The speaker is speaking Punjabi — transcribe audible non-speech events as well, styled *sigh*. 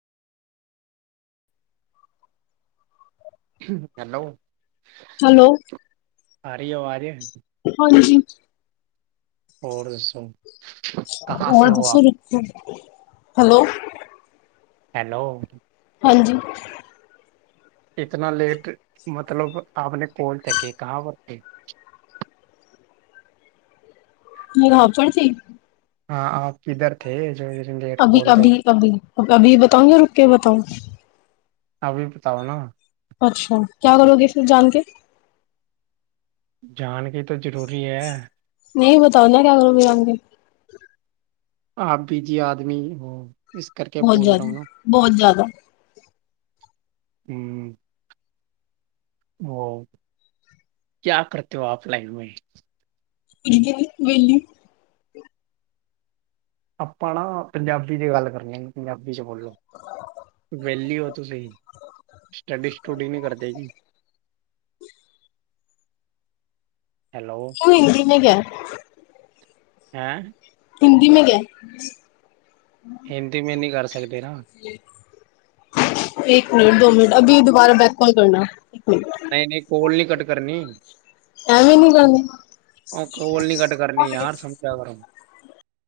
ਹੈਲੋ! ਹੈਲੋ ਆ ਰੀ ਆ ਅਵਾਜ਼? ਹਾਂਜੀ! ਹੋਰ ਦੱਸੋ? ਹੋਰ ਦੱਸੋ? ਹੈਲੋ! ਹੈਲੋ! ਹਾਂਜੀ! ਇਤਨਾ ਲੇਟ ਮਤਲਬ ਆਪਨੇ ਕੇ ਕੇ ਕਿਹਾ। *unintelligible* ਮੇਰਾ ਹੋਪਣ ਸੀ। *unintelligible* ਹਾਂ ਆਪ ਕਿੱਧਰ ਥੇ? ਜੋ ਇਤਨੀ ਲੇਟ ਪੋਰਟ ਜਾ *unintelligible* ਅਭੀ-ਅਭੀ ਬਤਾਊ ਯਾਂ ਰੁਕ ਕੇ ਬਤਾਊ? ਅਭੀ ਬਤਾਓ ਨਾ। ਅੱਛਾ ਕਿਆ ਕਰੋਗੇ ਫਿਰ ਜਾਣ ਕੇ ਜਾਣ ਕੇ ਤੇ ਜ਼ਰੂਰੀ ਐ। ਨਈ ਬਤਾਉ ਨਾ ਕਿਆ ਕਰੋਗੇ ਜਾਣਕੇ ਆਪ ਬੀਜੀ ਆਦਮੀ ਹੋ ਇਸ ਕਰਕੇ ਪੂਜ ਰਯਾ ਨੂੰ ਨਾ। ਹੂੰ ਓ ਕਿਆ ਕਰਤੇ ਹੋ ਆਪ ਲਾਈਨ ਮੇ ਕੁਝ ਵੀ ਨੀ ਵੇਲੀ ਆਪਾਂ ਨਾ ਪੰਜਾਬੀ 'ਚ ਗੱਲ ਕਰਨੀ ਪੰਜਾਬੀ 'ਚ ਬੋਲੋ। ਵੇਲੀ ਓ ਤੁਸੀਂ ਸਟੱਡੀ ਸਟੂਡੀ ਨਈ ਕਰਦੇ। ਹੈਲੋ ਹੈਂ। ਹਿੰਦੀ ਮੇ ਕਯਾ ਹਿੰਦੀ ਮੇ ਨੀ ਕਰ ਸਕਦੇ ਨਾ। ਇੱਕ ਮਿੰਟ ਦੋ ਮਿੰਟ ਅਗਲੀ ਦੁਬਾਰਾ ਬੈਕ ਕਾਲ ਕਰਨਾ। ਨਈ-ਨਈ ਕੋਲ ਨੀ ਕੱਟ ਕਰਨੀ। ਐਵੇਂ ਨੀ ਕਰਨੀ ਓ ਕੋਲ ਨੀ ਕੱਟ ਕਰਨੀ ਯਾਰ ਸਮਝਿਆ ਕਰੋ।